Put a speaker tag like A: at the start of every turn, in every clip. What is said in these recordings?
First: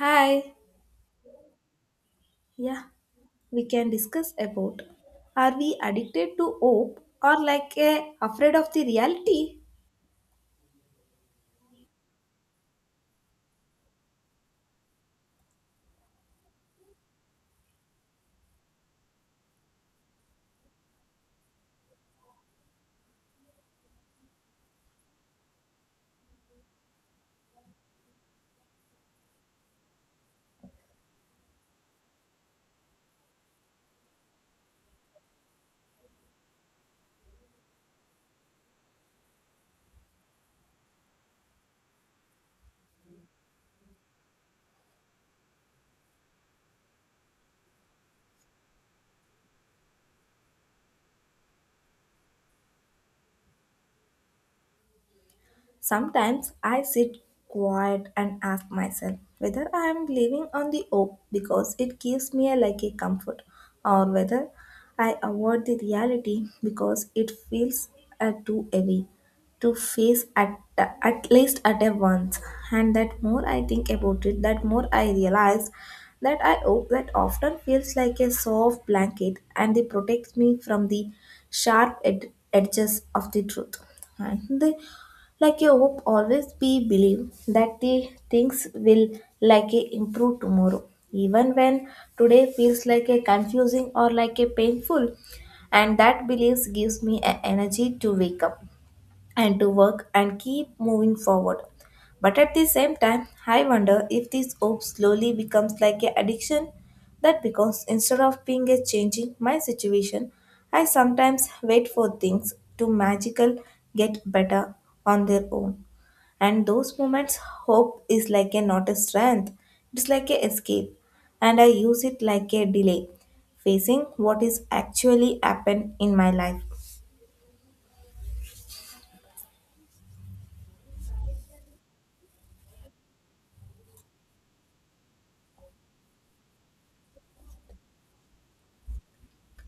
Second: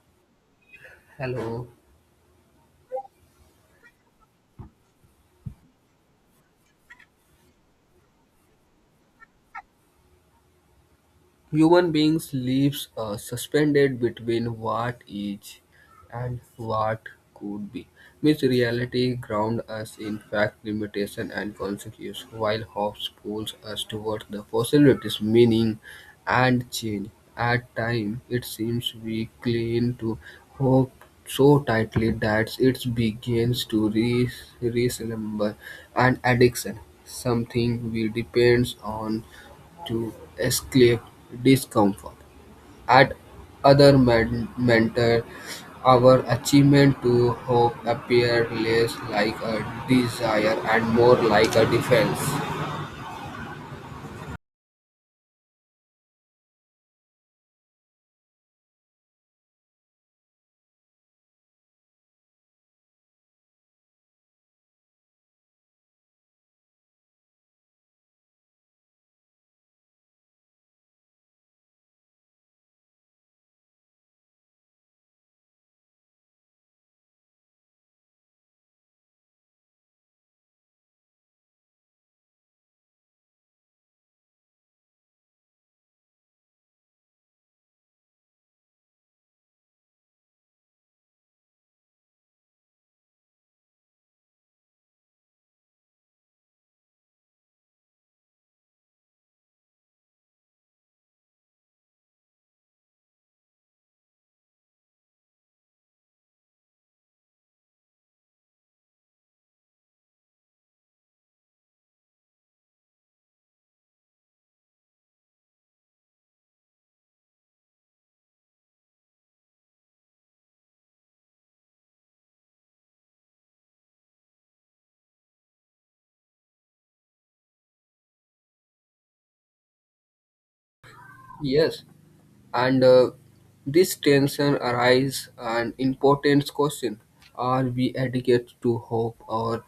A: Hi,
B: Hello.
A: yeah, we can discuss about are we addicted to hope or like a afraid of the reality?
B: Human beings lives suspended between what is and what could be. Myth reality ground us in fact, limitation, and consequence, while hopes pulls us towards the possibilities, meaning, and change. At time, it seems we cling to hope so tightly that it begins to resemble an addiction, something we depends on to escape discomfort, and other mentor our achievement to hope appear less like a desire and more like a defense.
A: Sometimes I sit quiet and ask myself whether I am living on the hope because it gives me a, like a comfort, or whether I avoid the reality because it feels too heavy to face at least at a once. And that more I think about it, that more I realize that I hope that often feels like a soft blanket, and it protects me from the sharp edges of the truth and the like a hope always be believe that the things will like a improve tomorrow, even when today feels like a confusing or like a painful. And that beliefs gives me a energy to wake up and to work and keep moving forward. But at the same time, I wonder if this hope slowly becomes like an addiction, that because instead of being a changing my situation, I sometimes wait for things to magical get better on their own. And those moments, hope is like a not a strength, it's like a escape. And I use it like a delay, facing what is actually happened in my life.
B: Yes, and this tension arises an important question. Are we addicted to hope, or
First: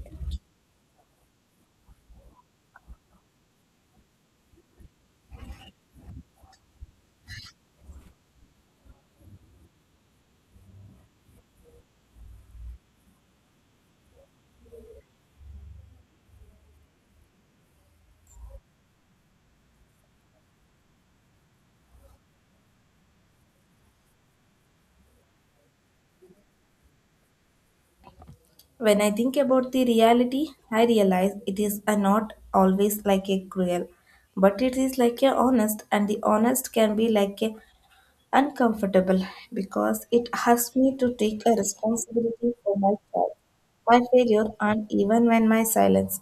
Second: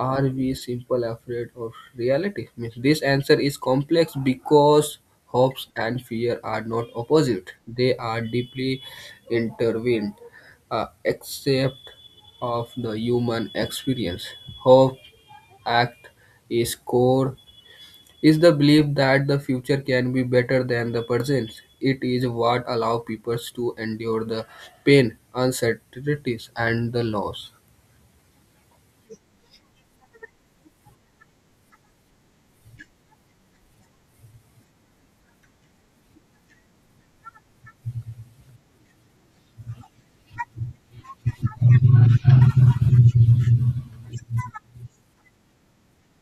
B: are we simple afraid of reality? Means this answer is complex because hopes and fear are not opposite. They are deeply intertwined, except of the human experience. Hope act is core is the belief that the future can be better than the present. It is what allow people to endure the pain, uncertainties, and the loss.
A: When I think about the reality, I realize it is a not always like a cruel, but it is like a honest, and the honest can be like a uncomfortable because it asks me to take a responsibility for my fault, my failure, and even when my silence.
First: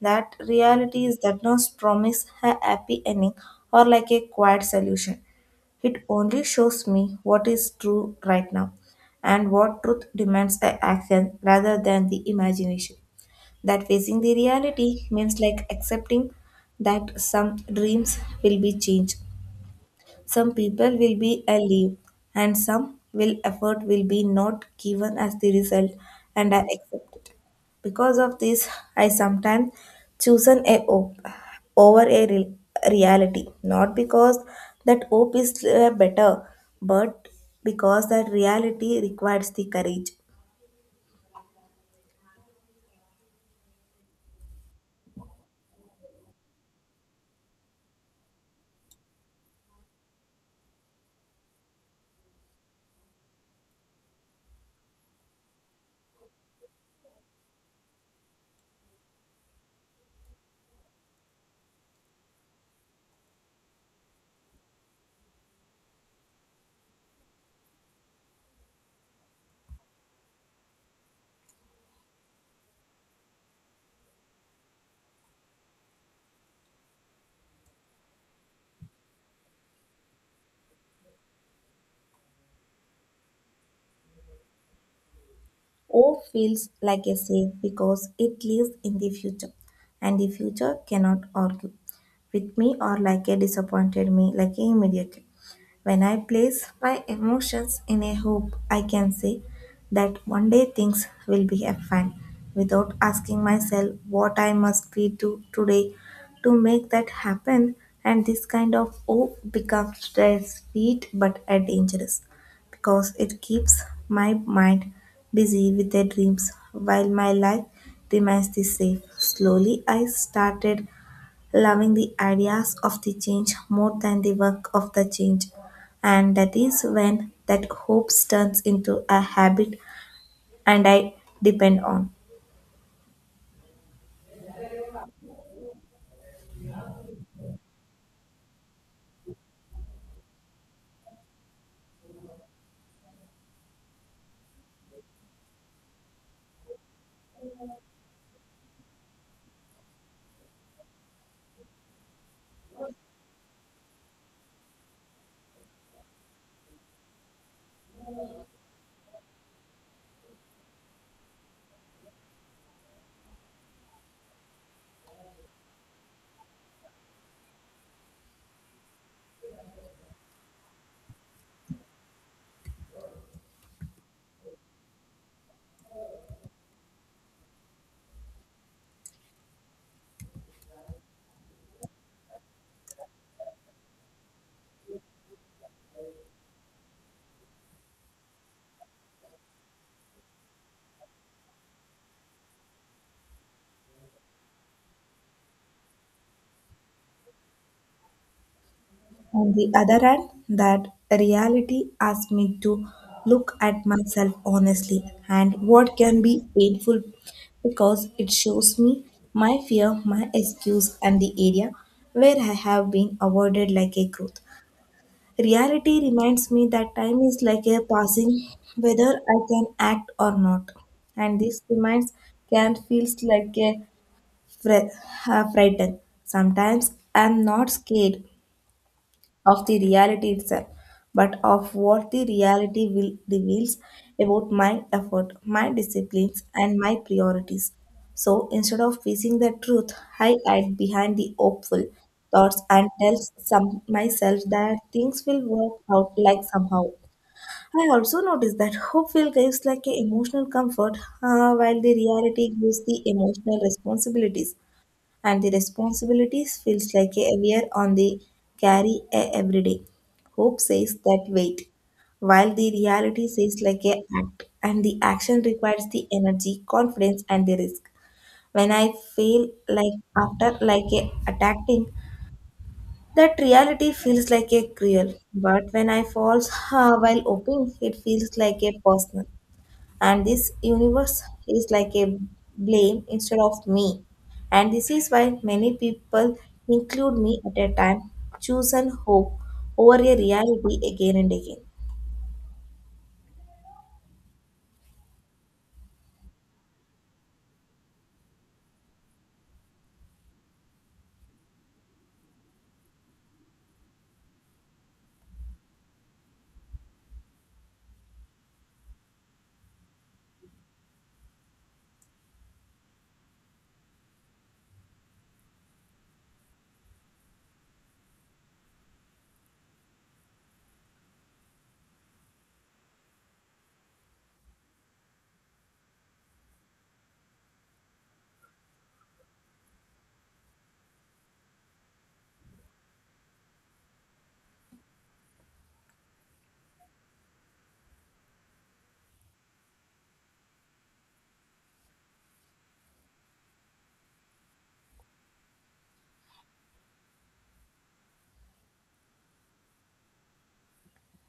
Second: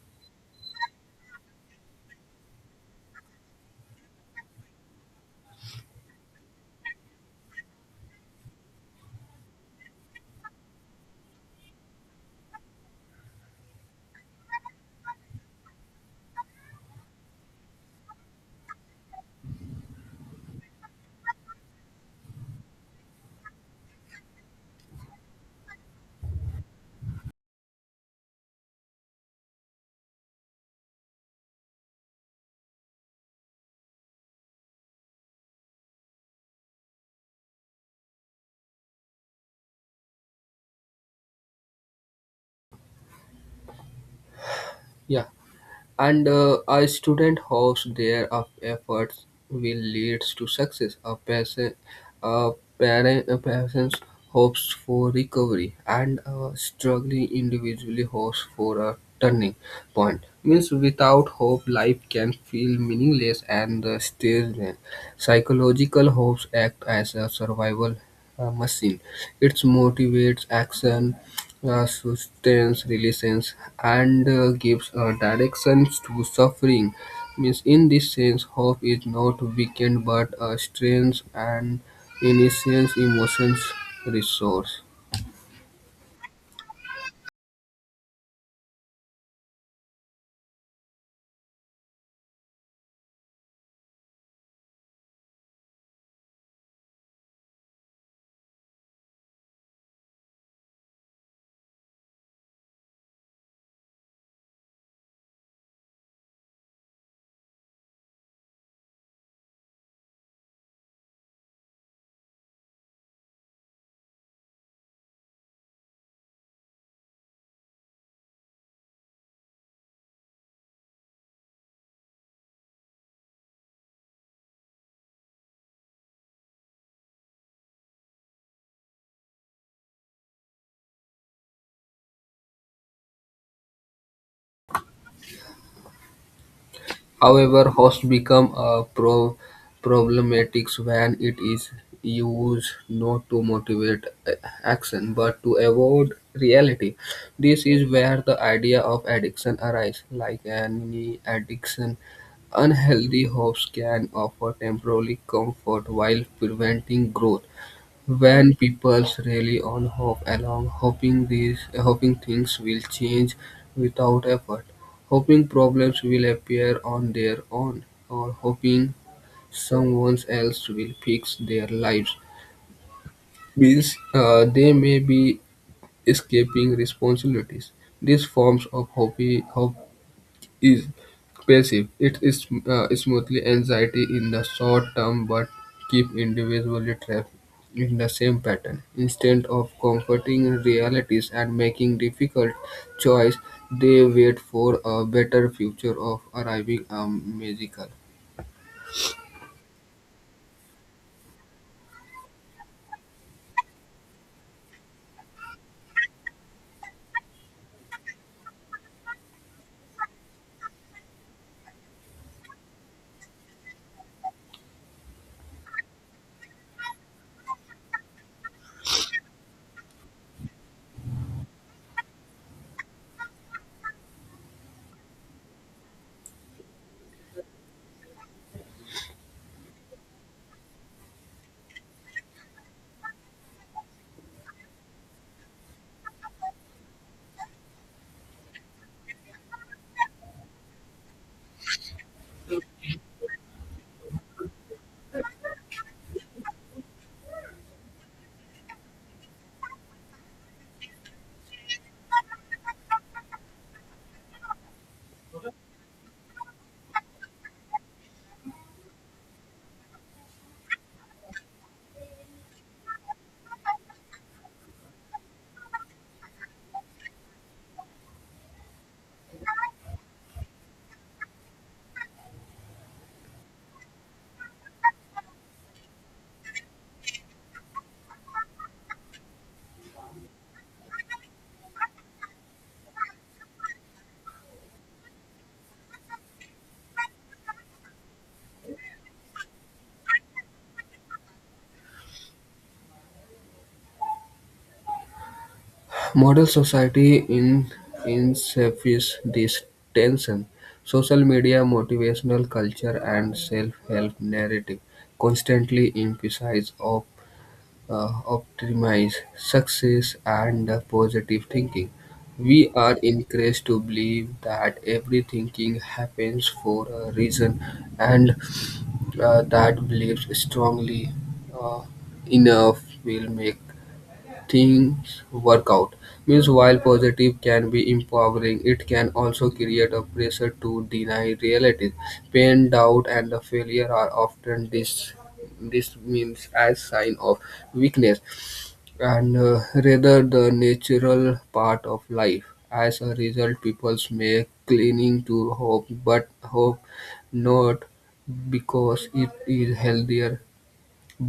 A: That reality is that not promise a happy ending or like a quiet solution. It only shows me what is true right now, and what truth demands a action rather than the imagination. That facing the reality means like accepting that some dreams will be changed, some people will be a leave, and some will effort will be not given as the result, and I accept it. Because of this, I sometimes chosen a hope over a reality, not because that hope is better, but because that reality requires the courage.
B: Yeah. And a student hopes their efforts will lead to success. A person, a parent, a person hopes for recovery, and a struggling individually hopes for a turning point. Means without hope, life can feel meaningless and the stage then. Psychological hopes act as a survival machine. It motivates action, sustains relations, and gives directions to suffering. Means in this sense, hope is not weakened but strengthens and innocence emotions resource.
A: Hope feels like a safe because it lives in the future, and the future cannot argue with me or like a disappointed me, like a immediate. When I place my emotions in a hoop, I can say that one day things will be fine without asking myself what I must be do today to make that happen. And this kind of hope becomes very sweet but dangerous, because it keeps my mind busy with their dreams while my life remains the same. Slowly, I started loving the ideas of the change more than the work of the change. And that is when that hope turns into a habit and I depend on.
B: However, host become a problematic when it is used not to motivate action but to avoid reality. This is where the idea of addiction arises. Like any addiction, unhealthy hopes can offer temporary comfort while preventing growth. When people rely on hope alone, hoping things will change without effort, hoping problems will appear on their own, or hoping someone else will fix their lives, means they may be escaping responsibilities. These forms of hope is passive. It is smoothly anxiety in the short term but keep individually trapped in the same pattern. Instead of comforting realities and making difficult choice, they wait for a better future of arriving a magical.
A: On the other hand, that reality asks me to look at myself honestly, and what can be painful because it shows me my fear, my excuse, and the area where I have been avoided like a growth. Reality reminds me that time is like a passing, whether I can act or not. And this reminds can feels like a fre- a frighten. Sometimes I'm not scared of the reality itself, but of what the reality will, reveals about my effort, my disciplines, and my priorities. So instead of facing the truth, I hide behind the hopeful thoughts and tell some myself that things will work out like somehow. I also noticed that hope will gives like a emotional comfort, while the reality gives the emotional responsibilities, and the responsibilities feels like a wear on the carry a every day. Hope says that wait, while the reality says like a act, and the action requires the energy, confidence, and the risk. When I feel like after like a attacking, that reality feels like a cruel. But when I fall while hoping, it feels like a personal, and this universe is like a blame instead of me, and this is why many people include me at a time chosen hope over a reality again and again.
B: Modern society in insists this tension. Social media, motivational culture, and self-help narrative constantly emphasize of optimize success and positive thinking. We are encouraged to believe that every thinking happens for a reason, and that believes strongly uh, enough will make things work out. Means while positive can be empowering, it can also create a pressure to deny realities. Pain, doubt, and the failure are often dismissed as sign of weakness, and rather the natural part of life. As a result, people may clinging to hope, but hope not because it is healthier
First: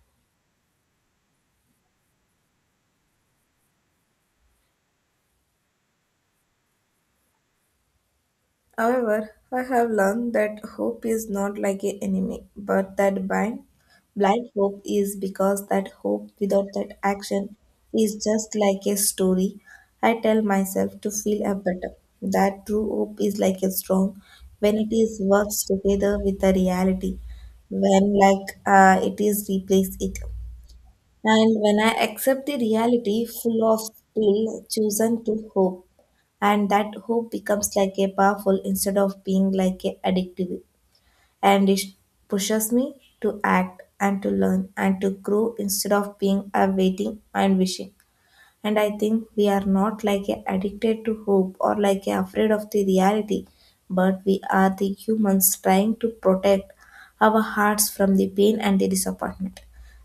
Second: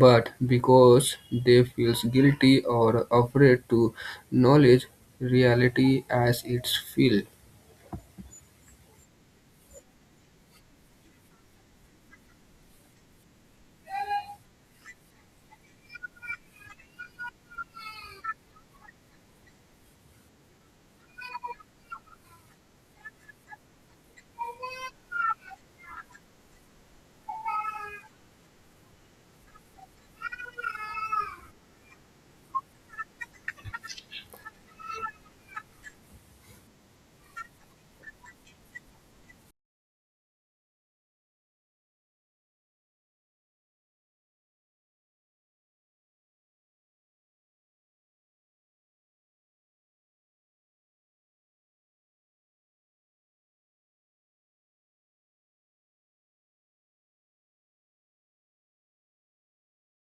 B: but because they feels guilty or afraid to knowledge reality as it's feel.
A: However, I have learned that hope is not like an enemy, but that blind hope is, because that hope without that action is just like a story I tell myself to feel a better. That true hope is like a strong when it is works together with the reality, when like it is replace it. And when I accept the reality full of still chosen to hope, and that hope becomes like a powerful instead of being like a addictive, and it pushes me to act and to learn and to grow instead of being a waiting and wishing. And I think we are not like a addicted to hope or like a afraid of the reality, but we are the humans trying to protect our hearts from the pain and the disappointment.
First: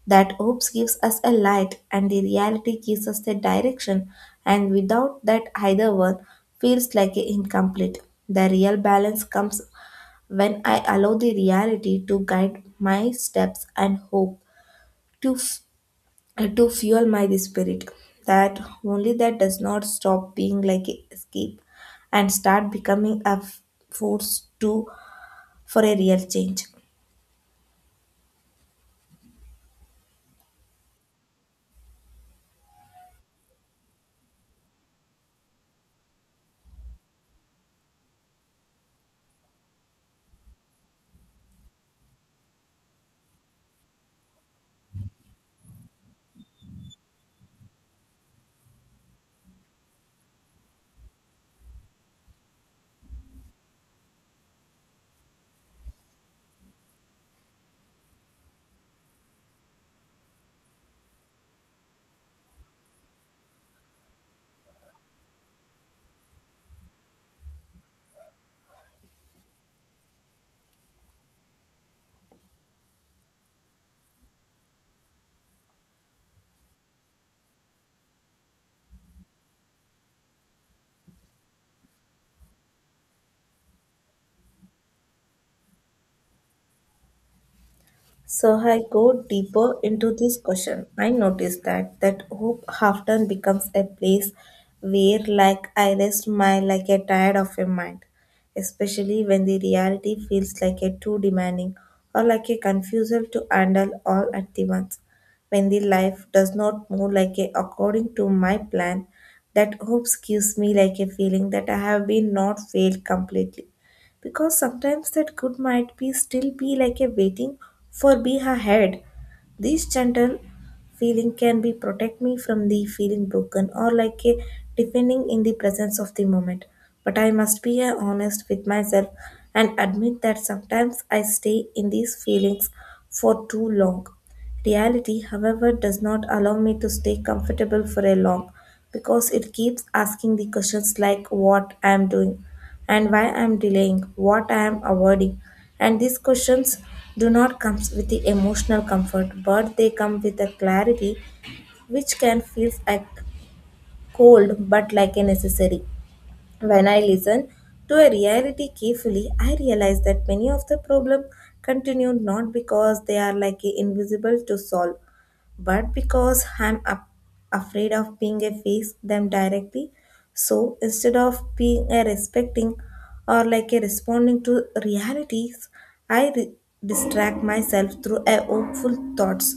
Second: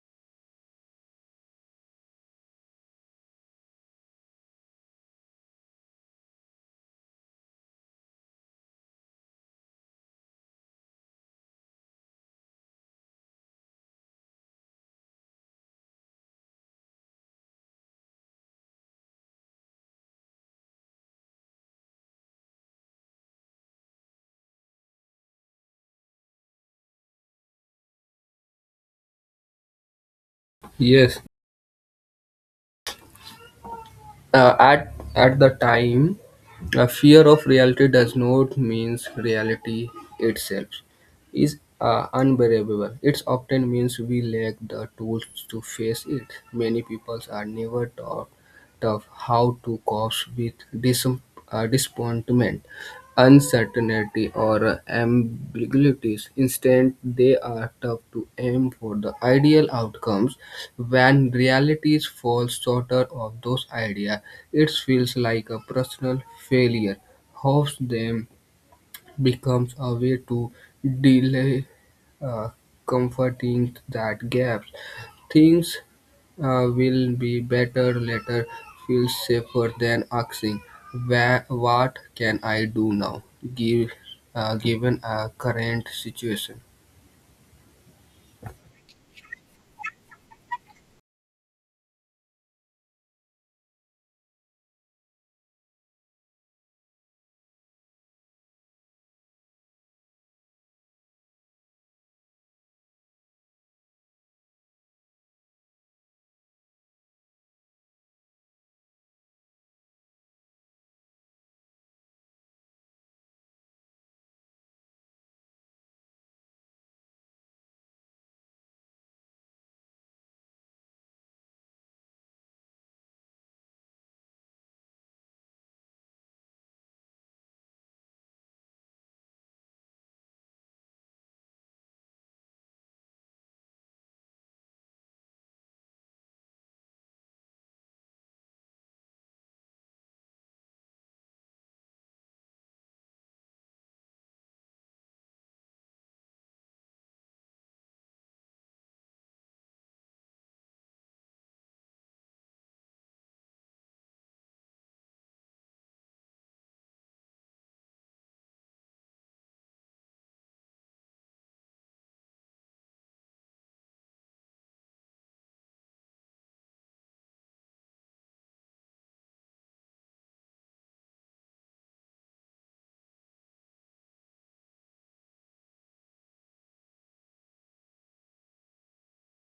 A: That hopes gives us a light, and the reality gives us the direction, and without that either one feels like a incomplete. The real balance comes when I allow the reality to guide my steps and hope to f- to fuel my spirit, that only that does not stop being like a escape and start becoming a force to for a real change.
B: Yes, at the time, a fear of reality does not means reality itself is unbearable. It often means we lack the tools to face it. Many people are never taught of how to cope with dis- disappointment, uncertainty, or ambiguities. Instead, they are tough to aim for the ideal outcomes when reality falls short of those ideas, it feels like a personal failure. Hopes them becomes a way to delay, uh, comforting that gap. Things will be better later feels safer than asking, What can I do now give, given a current situation?"
A: So I go deeper into this question. I notice that that hope often becomes a place where like I rest my like a tired of a mind, especially when the reality feels like a too demanding or like a confusal to handle all at the once. When the life does not move like a according to my plan, that hope gives me like a feeling that I have been not failed completely, because sometimes that good might be still be like a waiting for be ahead. This gentle feeling can be protect me from the feeling broken or like a defending in the presence of the moment. But I must be honest with myself and admit that sometimes I stay in these feelings for too long. Reality, however, does not allow me to stay comfortable for a long, because it keeps asking the questions like what I am doing and why I'm delaying, what I'm avoiding. And these questions do not come with the emotional comfort, but they come with a clarity which can feel like cold but like a necessary. When I listen to a reality carefully, I realize that many of the problem continue not because they are like invisible to solve, but because I'm up, afraid of being a face them directly. So instead of being a respecting or like a responding to realities, I re- distract myself through a hopeful thoughts.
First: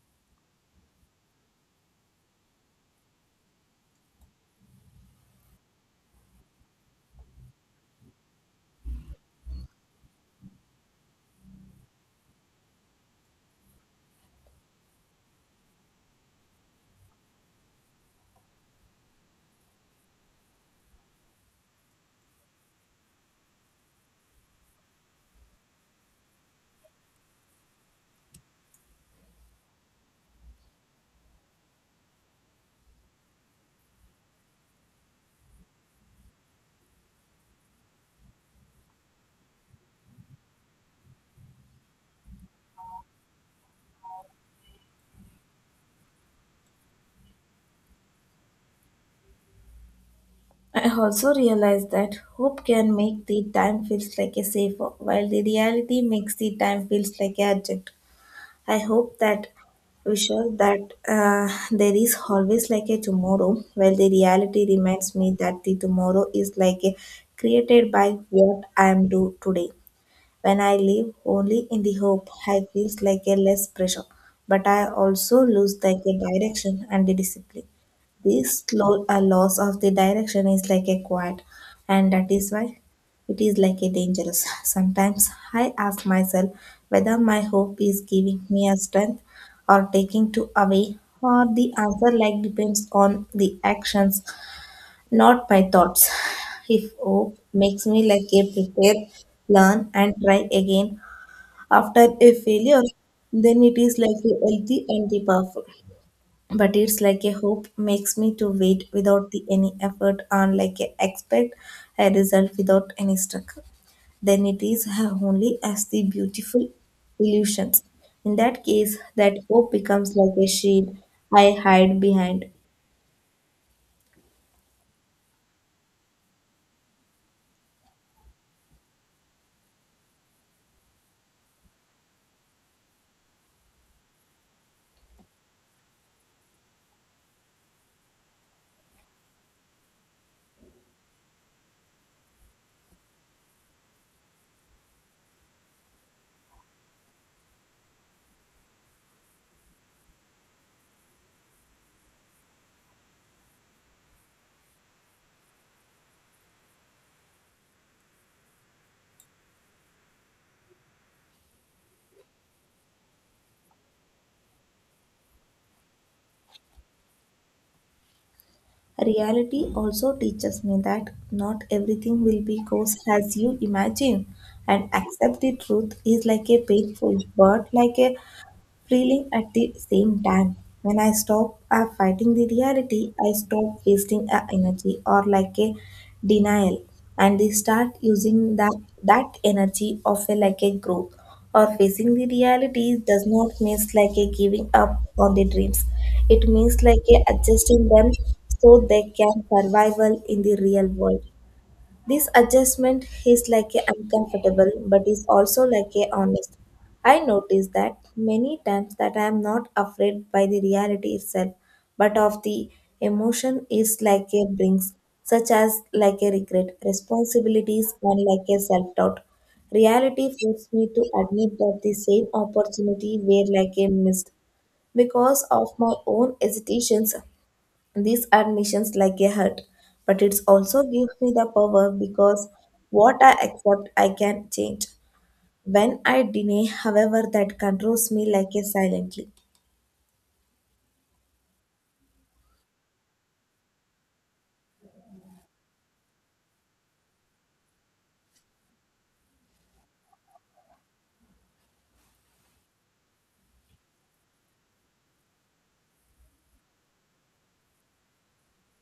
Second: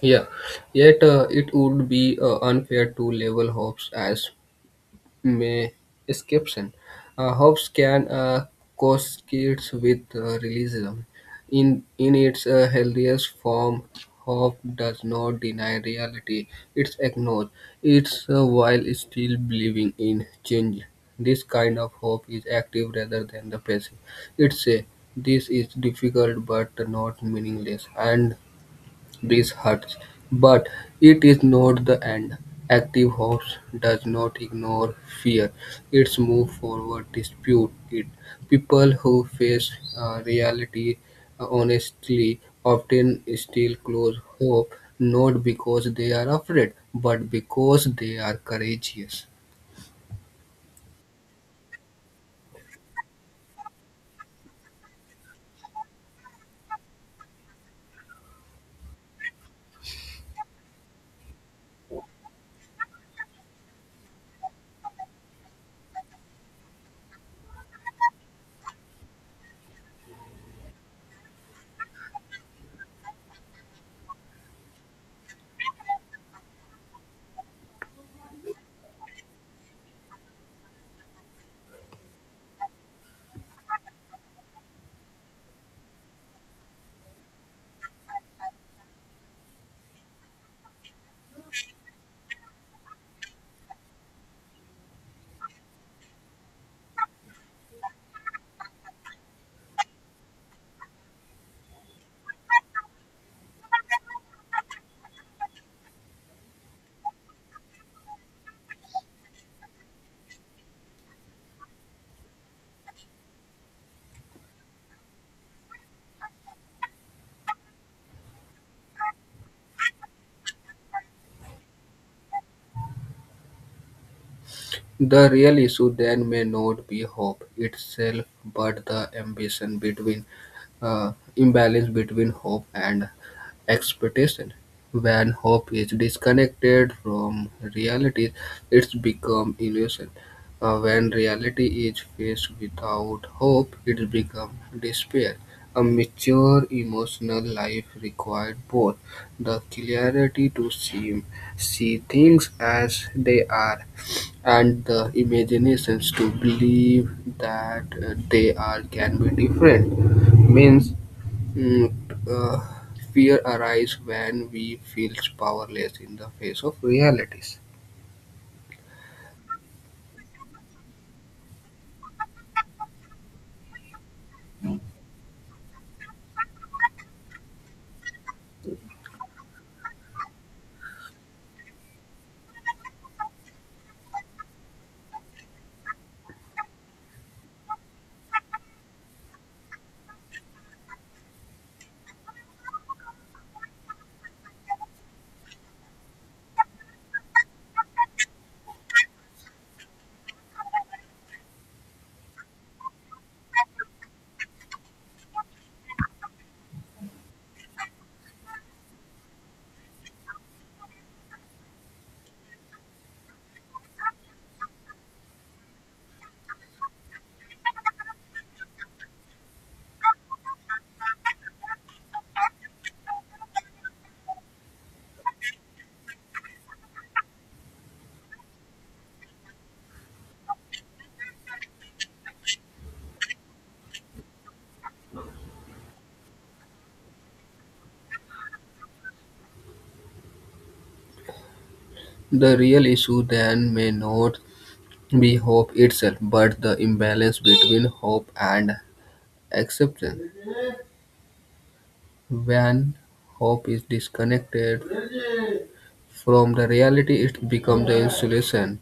B: Yeah, yet it would be unfair to label Hobbes as may exception. Hobbes can kids with realism. In its healthiest form, Hobbes does not deny reality; it's acknowledged. It's while still believing in change. This kind of hope is active rather than the passive. It's a this is difficult but not meaningless, and this hurts, but it is not the end. Active hope does not ignore fear; it's move forward, dispute it. People who face reality honestly often still close hope, not because they are afraid, but because they are courageous.
A: I also realized that hope can make the time feels like a safer, while the reality makes the time feels like a adjunct. I hope that we sure that there is always like a tomorrow, while the reality reminds me that the tomorrow is like a created by what I am do today. When I live only in the hope, I feels like a less pressure, but I also lose like a direction and the discipline. This a loss of the direction is like a quiet, and that is why it is like a dangerous. Sometimes I ask myself whether my hope is giving me a strength or taking to away, or the answer like depends on the actions not my thoughts. If hope makes me like a prepare, learn, and try again after a failure, then it is like a healthy and the powerful. But it's like a hope makes me to wait without the any effort and like a expect a result without any struggle. Then it is only as the beautiful illusions. In that case, that hope becomes like a shield I hide behind.
B: The real issue then may not be hope itself, but the ambition between imbalance between hope and expectation. When hope is disconnected from reality, it's become illusion. When reality is faced without hope, it becomes despair. A mature emotional life required both the clarity to see things as they are, and the imaginations to believe that they are can be different means Mm, uh, fear arises when we feel powerless in the face of realities.
A: Reality also teaches me that not everything will be goes as you imagine, and accept the truth is like a painful but like a feeling at the same time. When I stop fighting the reality, I stop wasting energy or like a denial, and they start using that, that energy of a, like a growth, or facing the reality does not means like a giving up on the dreams. It means like a adjusting them so they can survival in the real world. This adjustment is like a uncomfortable but is also like a honest. I notice that many times that I am not afraid by the reality itself, but of the emotion is like a brings, such as like a regret, responsibilities and like a self-doubt. Reality forced me to admit that the same opportunity were like a missed because of my own hesitations, these are missions like a hurt, but it also gives me the power because what I accept, I can change. When I deny, however, that controls me like a silently.
B: The real issue then may not be hope itself, but the imbalance between hope and acceptance. When hope is disconnected from the reality, it becomes the insulation.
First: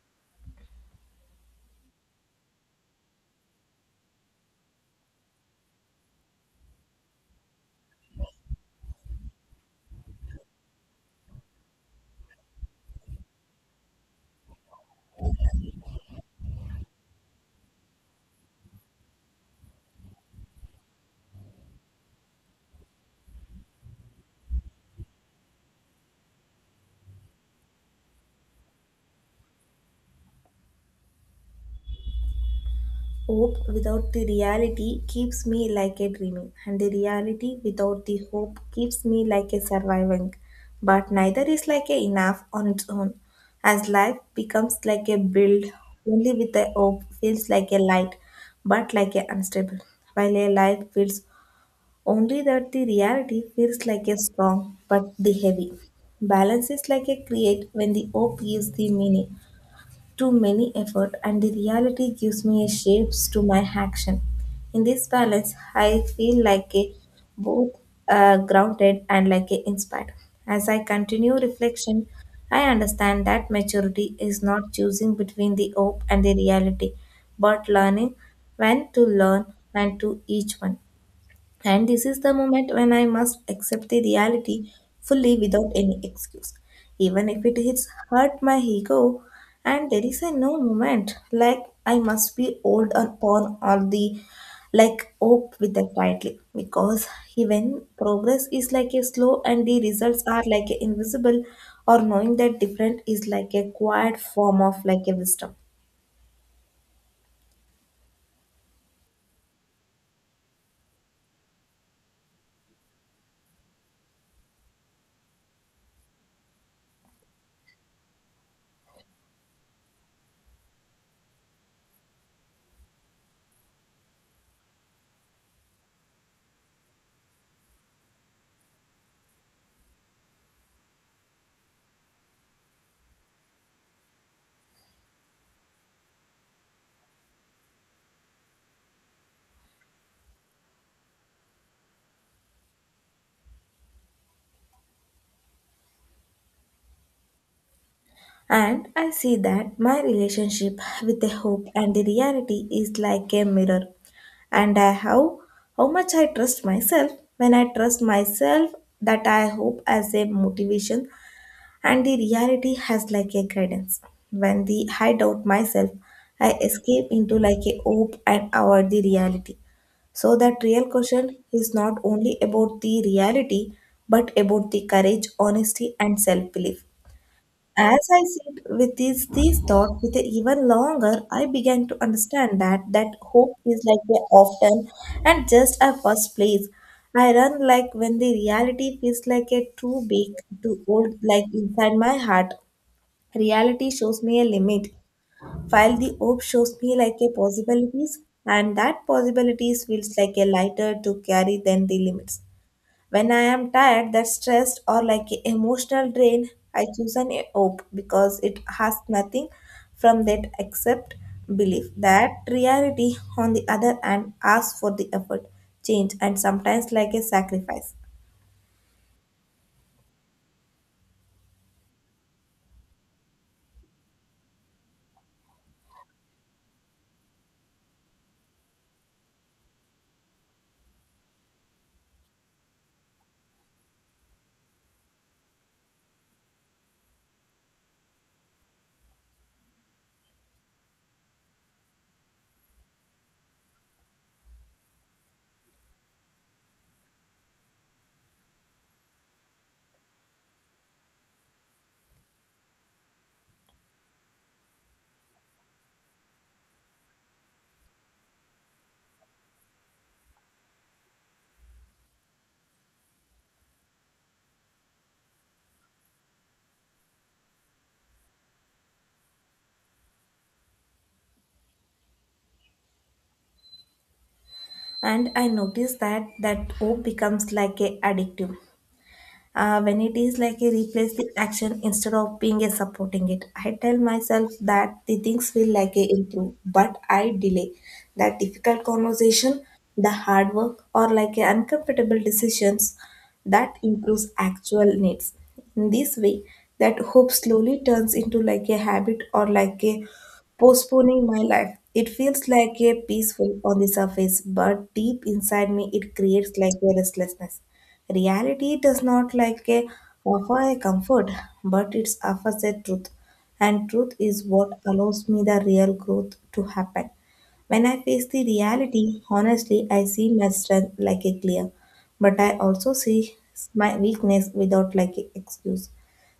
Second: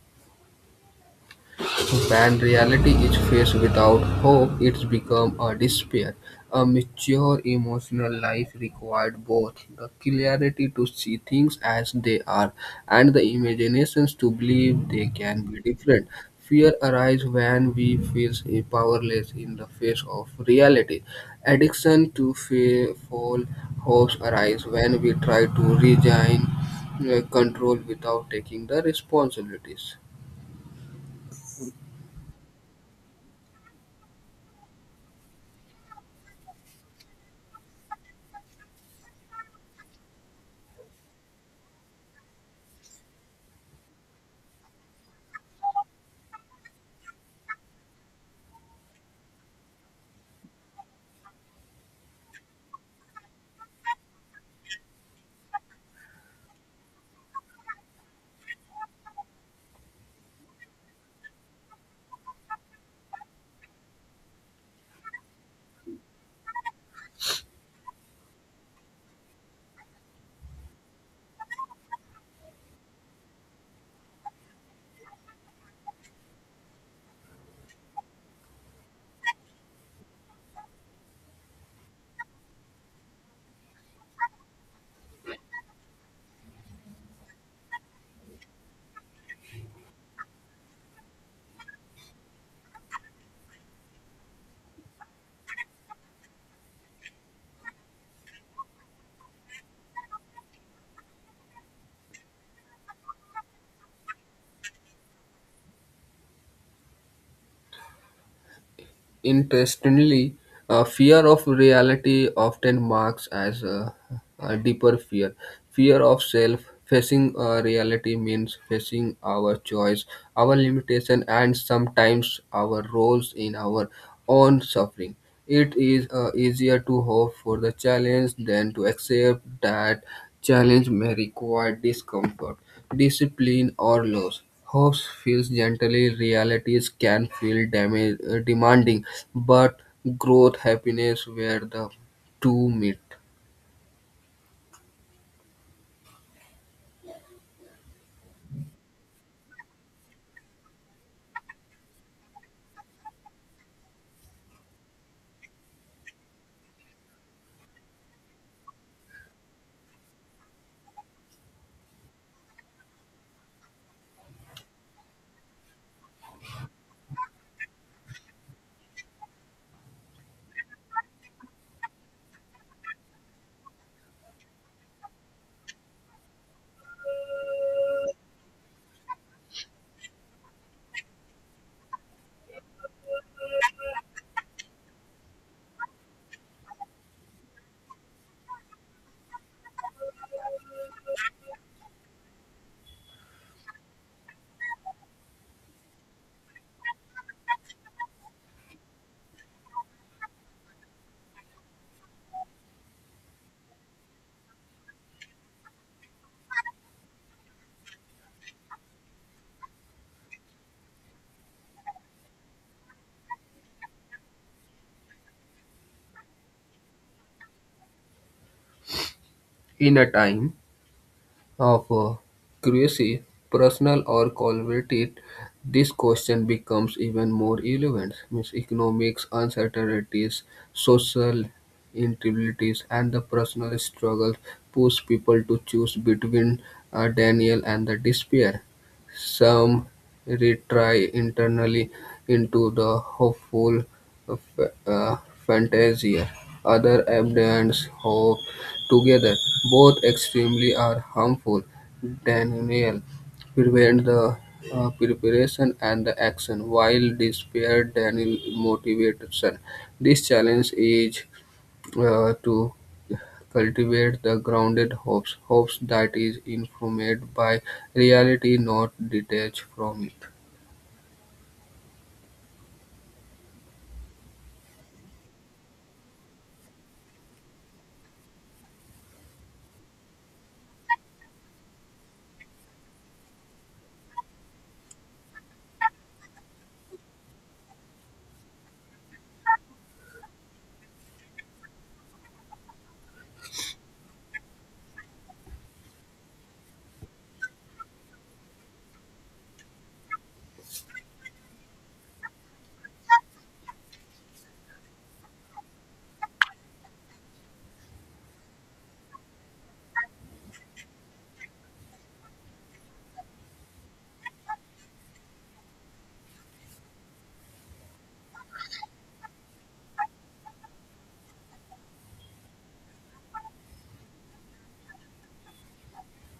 B: When reality is faced without hope, it's become a despair. A mature emotional life requires both the clarity to see things as they are and the imaginations to believe they can be different. Fear arises when we feel powerless in the face of reality. Addiction to fear, fall, hopes arise when we try to regain control without taking the responsibilities.
A: Hope without the reality keeps me like a dreaming, and the reality without the hope keeps me like a surviving. But neither is like a enough on its own. As life becomes like a build, only with a hope feels like a light, but like a unstable, while a life feels only that the reality feels like a strong but the heavy. Balance is like a create when the hope gives the meaning to many effort and the reality gives me a shapes to my action. In this balance, I feel like a both grounded and like a inspired. As I continue reflection, I understand that maturity is not choosing between the hope and the reality, but learning when to learn and to each one. And this is the moment when I must accept the reality fully without any excuse. Even if it hits hurt my ego, and there is a no moment like I must be old upon all the like hope with that tightly because even progress is like a slow and the results are like a invisible or knowing that different is like a quiet form of like a wisdom.
B: Interestingly, fear of reality often marks as a deeper fear. Fear of self facing reality means facing our choice, our limitation, and sometimes our roles in our own suffering. It is easier to hope for the challenge than to accept that challenge may require discomfort, discipline, or loss. Hope feels gently, realities can feel demanding, but growth, happiness, where the two meet.
A: And I see that my relationship with the hope and the reality is like a mirror. And I how much I trust myself. When I trust myself that I hope as a motivation and the reality has like a guidance. When the I doubt myself, I escape into like a hope and avoid the reality. So that real question is not only about the reality but about the courage, honesty and self-belief. As I sit with these thoughts with even longer, I began to understand that that hope is like a often and just a first place. I run like when the reality feels like a too big, to hold, like inside my heart. Reality shows me a limit, while the hope shows me like a possibilities, and that possibilities feels like a lighter to carry than the limits. When I am tired, that stressed or like a emotional drain, I choose an hope because it has nothing from that except belief. That reality, on the other hand, asks for the effort, change, and sometimes like a sacrifice.
B: In a time of curiosity, personal or collaborative, this question becomes even more relevant. Means economics, uncertainties, social instabilities, and the personal struggles push people to choose between Daniel and the despair. Some retry internally into the hopeful f- uh, fantasia. Other abundance hope together. Both extremely are harmful. Daniel prevent the preparation and the action, while despair Daniel motivation. This challenge is to cultivate the grounded hopes, hopes that is informed by reality, not detached from it.
A: And I notice that that hope becomes like a addictive. When it is like a replace the action instead of being a supporting it, I tell myself that the things will like a improve but I delay that difficult conversation, the hard work or like a uncomfortable decisions that improves actual needs. In this way, that hope slowly turns into like a habit or like a postponing my life. It feels like a peaceful on the surface but deep inside me it creates like a restlessness. Reality does not like a offer a comfort, but it offers a truth. And truth is what allows me the real growth to happen. When I face the reality, honestly, I see my strength like a clear, but I also see my weakness without like a excuse.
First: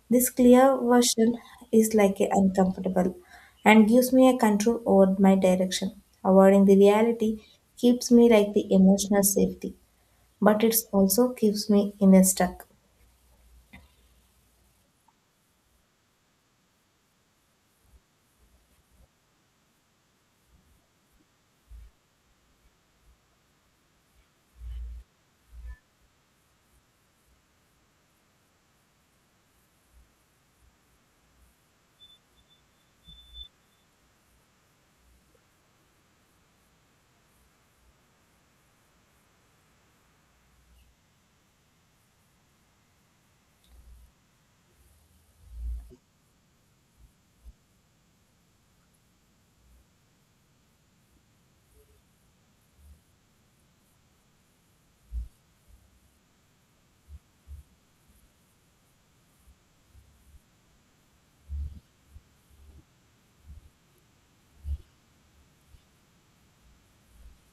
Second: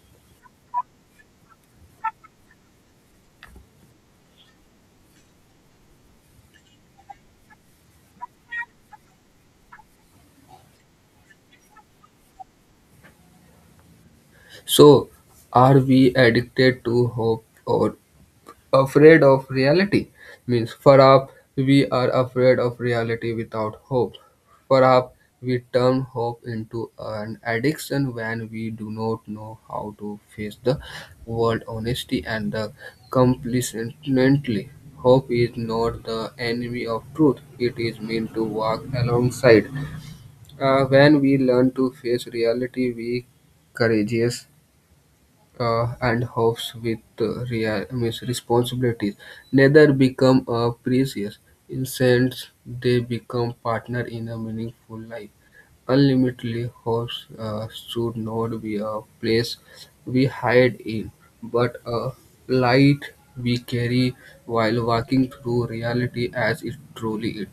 A: This clear version is like a uncomfortable and gives me a control over my direction. Avoiding the reality keeps me like the emotional safety but it also keeps me in a stuck.
B: So, are we addicted to hope or afraid of reality means perhaps we are afraid of reality without hope, perhaps we turn hope into an addiction when we do not know how to face the world honesty and the complacently. Hope is not the enemy of truth; it is meant to walk alongside. When we learn to face reality we courageous, and hopes with means responsibilities. Neither become precious. Instead, they become partner in a meaningful life. Unlimitedly hopes should not be a place we hide in, but a light we carry while walking through reality as it truly is.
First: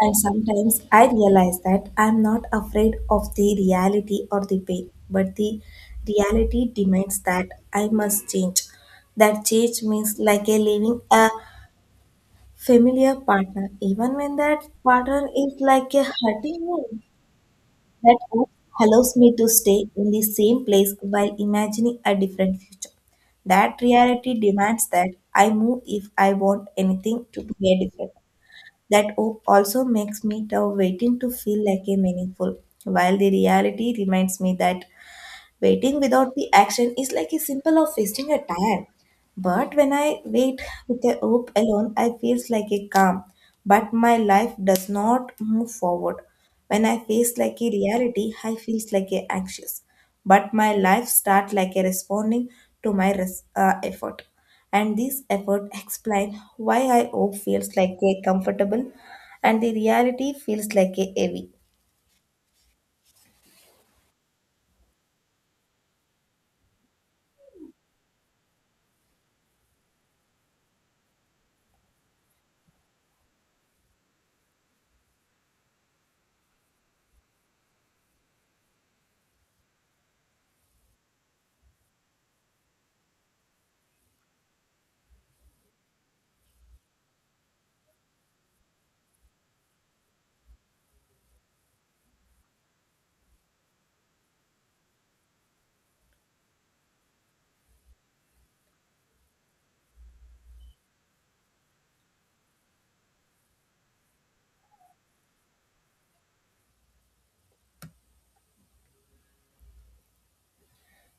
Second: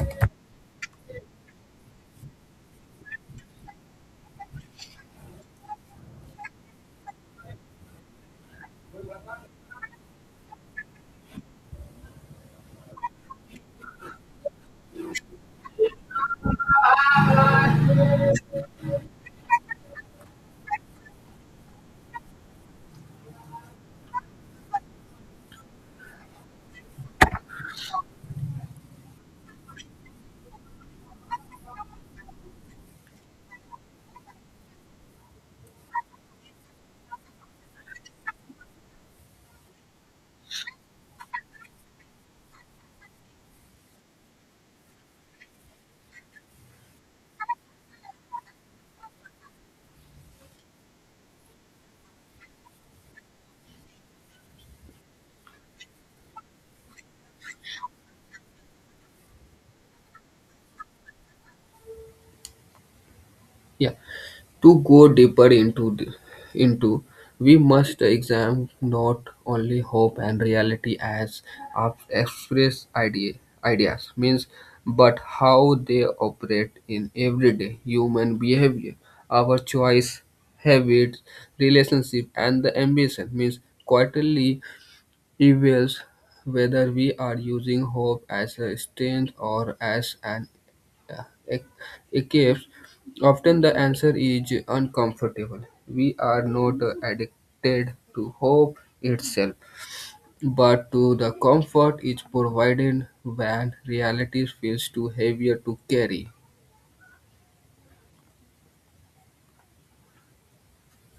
A: And sometimes I realize that I'm not afraid of the reality or the pain, but the reality demands that I must change. That change means like a leaving a familiar partner, even when that partner is like a hurting me. That hope allows me to stay in the same place while imagining a different future. That reality demands that I move if I want anything to be a different. That hope also makes me the waiting to feel like a meaningful, while the reality reminds me that waiting without the action is like a symbol of wasting a time. But when I wait with a hope alone, I feels like a calm. But my life does not move forward. When I face like a reality, I feels like a anxious. But my life start like a responding to my effort. And this effort explain why I hope feels like a comfortable and the reality feels like a heavy.
B: Yeah. To go deeper into into, we must examine not only hope and reality as express idea, ideas means, but how they operate in everyday human behavior, our choice, habits, relationship, and the ambition means quietly evaluates whether we are using hope as a strength or as an e- escapes, often the answer is uncomfortable. We are not addicted to hope itself, but to the comfort it provided when reality feels too heavy to carry.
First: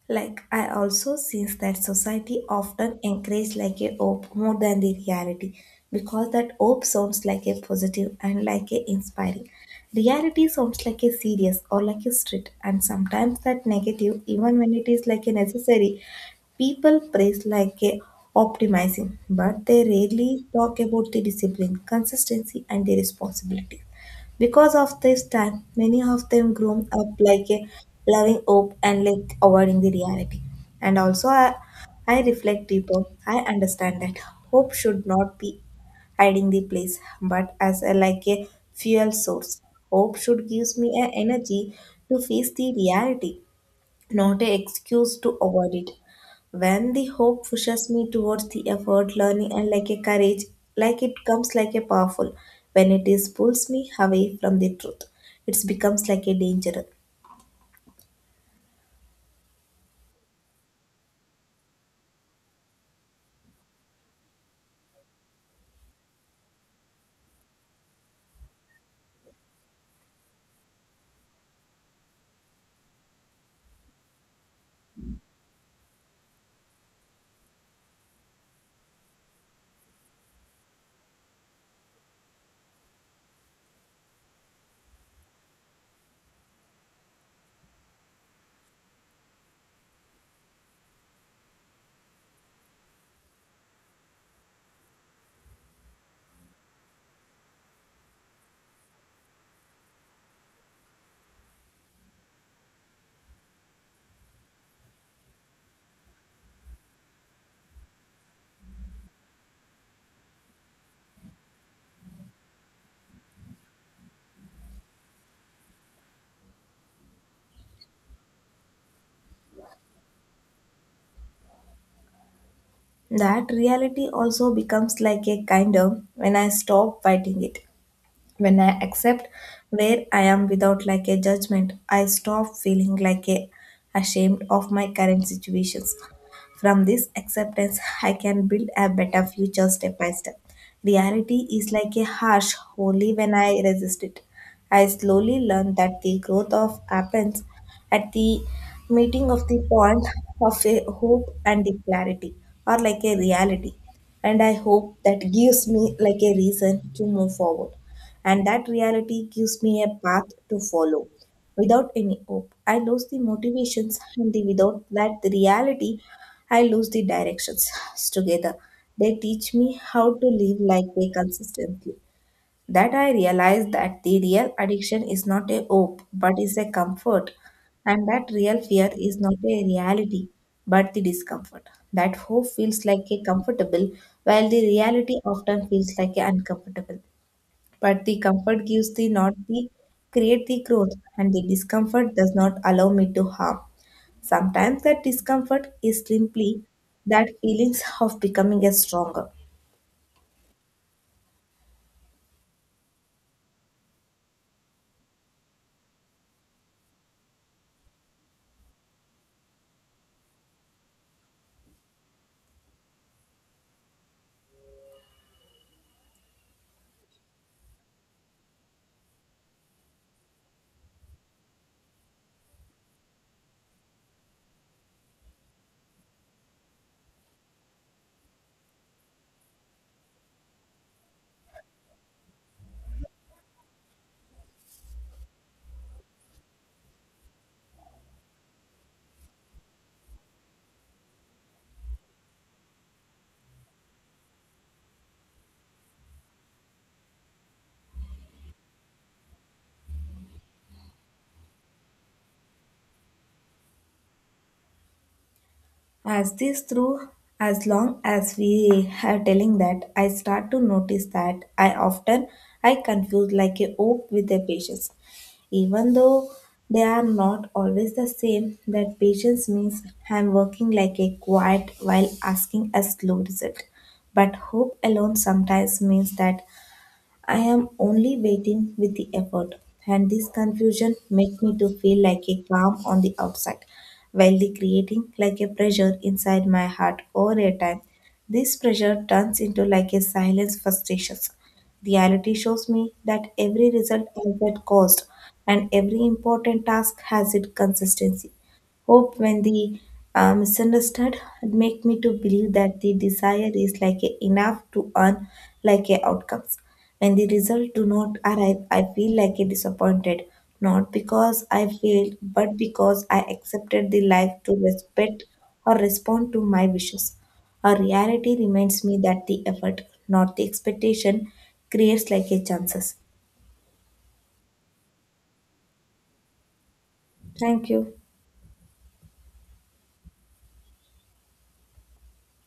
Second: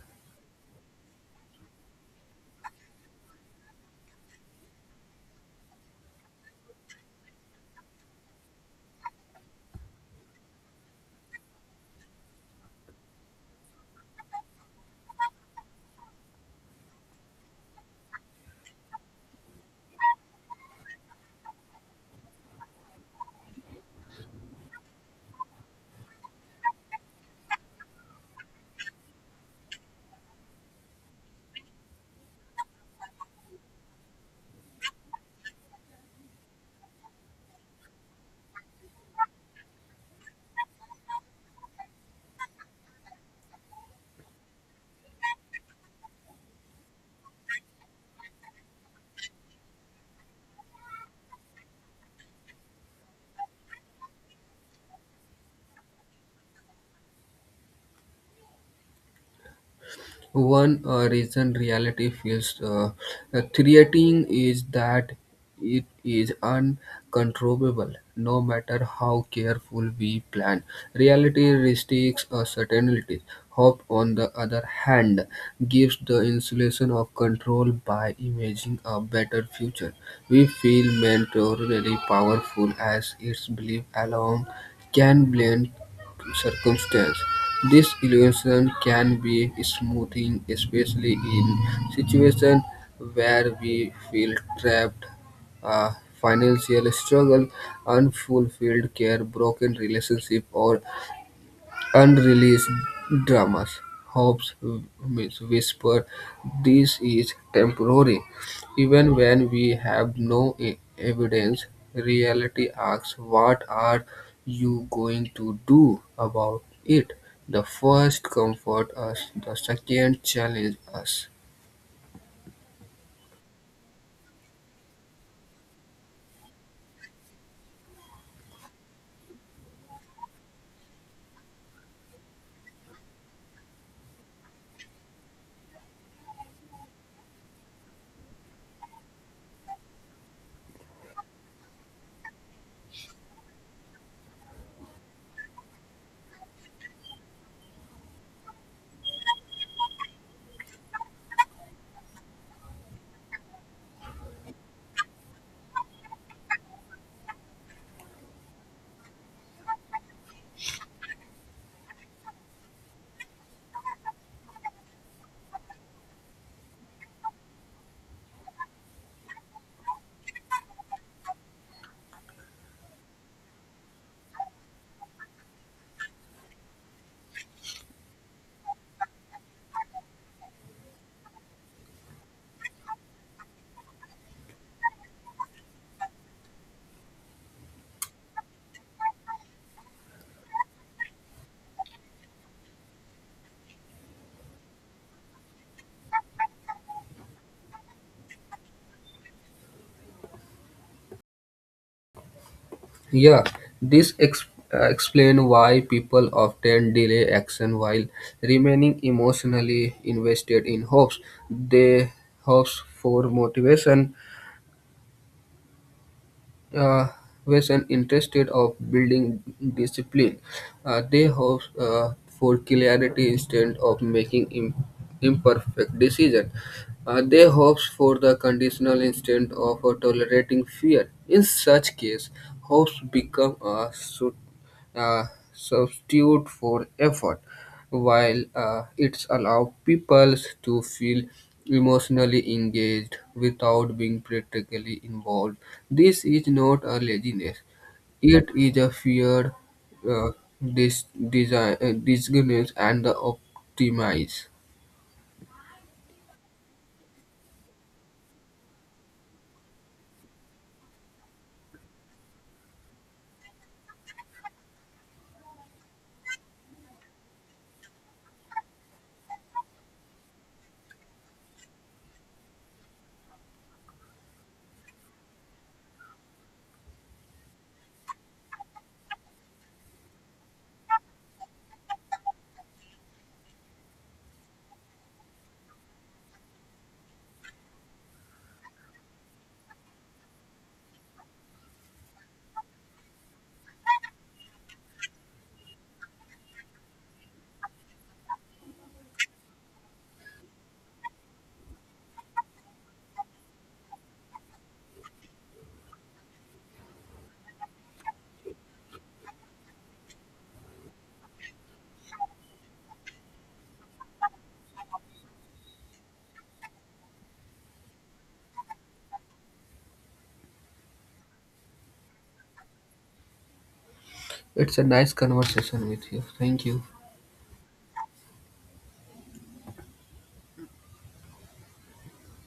A: Like I also sense that society often encourage like a hope more than the reality because that hope sounds like a positive and like a inspiring. Reality sounds like a serious or like a strict and sometimes that negative even when it is like a necessary. People praise like a optimizing but they rarely talk about the discipline, consistency and the responsibility. Because of this time, many of them grown up like a loving hope and like avoiding the reality. And also, I reflect deeper. I understand that hope should not be hiding the place, but as a, like a fuel source. Hope should gives me an energy to face the reality, not an excuse to avoid it. When the hope pushes me towards the effort, learning, and like a courage, like it comes like a powerful. When it is pulls me away from the truth, it becomes like a danger.
B: One reason reality feels creating is that it is uncontrollable. No matter how careful we plan, reality restricts our certainties. Hope, on the other hand, gives the insulation of control by imagining a better future. We feel mentorally powerful as its belief alone can blend circumstance. This illusion can be smoothing, especially in situations where we feel trapped, uh, financial struggle, unfulfilled care, broken relationship, or unreleased dramas, Hopes. Hobbes Whisper. This is temporary. Even when we have no evidence, reality asks, what are you going to do about it? The first comfort us, the second challenges us.
A: That reality also becomes like a kinder when I stop fighting it. When I accept where I am without like a judgment, I stop feeling like a ashamed of my current situations. From this acceptance, I can build a better future step by step. Reality is like a harsh only when I resist it. I slowly learn that the growth of happens at the meeting of the point of a hope and the clarity, or like a reality. And I hope that gives me like a reason to move forward. And that reality gives me a path to follow. Without any hope, I lose the motivations, and the, without that the reality, I lose the directions. Together, they teach me how to live like they consistently. That I realize that the real addiction is not a hope, but is a comfort, and that real fear is not a reality, but the discomfort. That hope feels like a comfortable, while the reality often feels like a uncomfortable. But the comfort gives the not the create the growth and the discomfort does not allow me to harm. Sometimes that discomfort is simply that feelings of becoming a stronger.
B: Yeah, this explains why people often delay action while remaining emotionally invested in hopes. They hopes for motivation, uh, was an interested of building discipline. They hope for clarity instead of making imperfect decision. They hopes for the conditional instead of tolerating fear. In such case, hopes become a uh, substitute for effort while it's allow people to feel emotionally engaged without being practically involved. This is not a laziness. It is a fear, uh, design, disguise, and the optimize.
A: As this through, as long as we are telling, that I start to notice that I often I confuse like a hope with a patience, even though they are not always the same. That patience means I'm working like a quiet while asking a slow result, but hope alone sometimes means that I am only waiting with the effort, and this confusion makes me to feel like a calm on the outside, while the creating like a pressure inside my heart over a time. This pressure turns into like a silence frustration. Reality shows me that every result has that cost, and every important task has its consistency. Hope when the misunderstood had make me to believe that the desire is like a enough to earn like a outcomes. When the result do not arrive, I feel like a disappointed, not because I failed, but because I accepted the life to respect or respond to my wishes. A reality reminds me that the effort, not the expectation, creates like a chances.
B: It's a nice conversation with you. Thank you.
A: Thank you.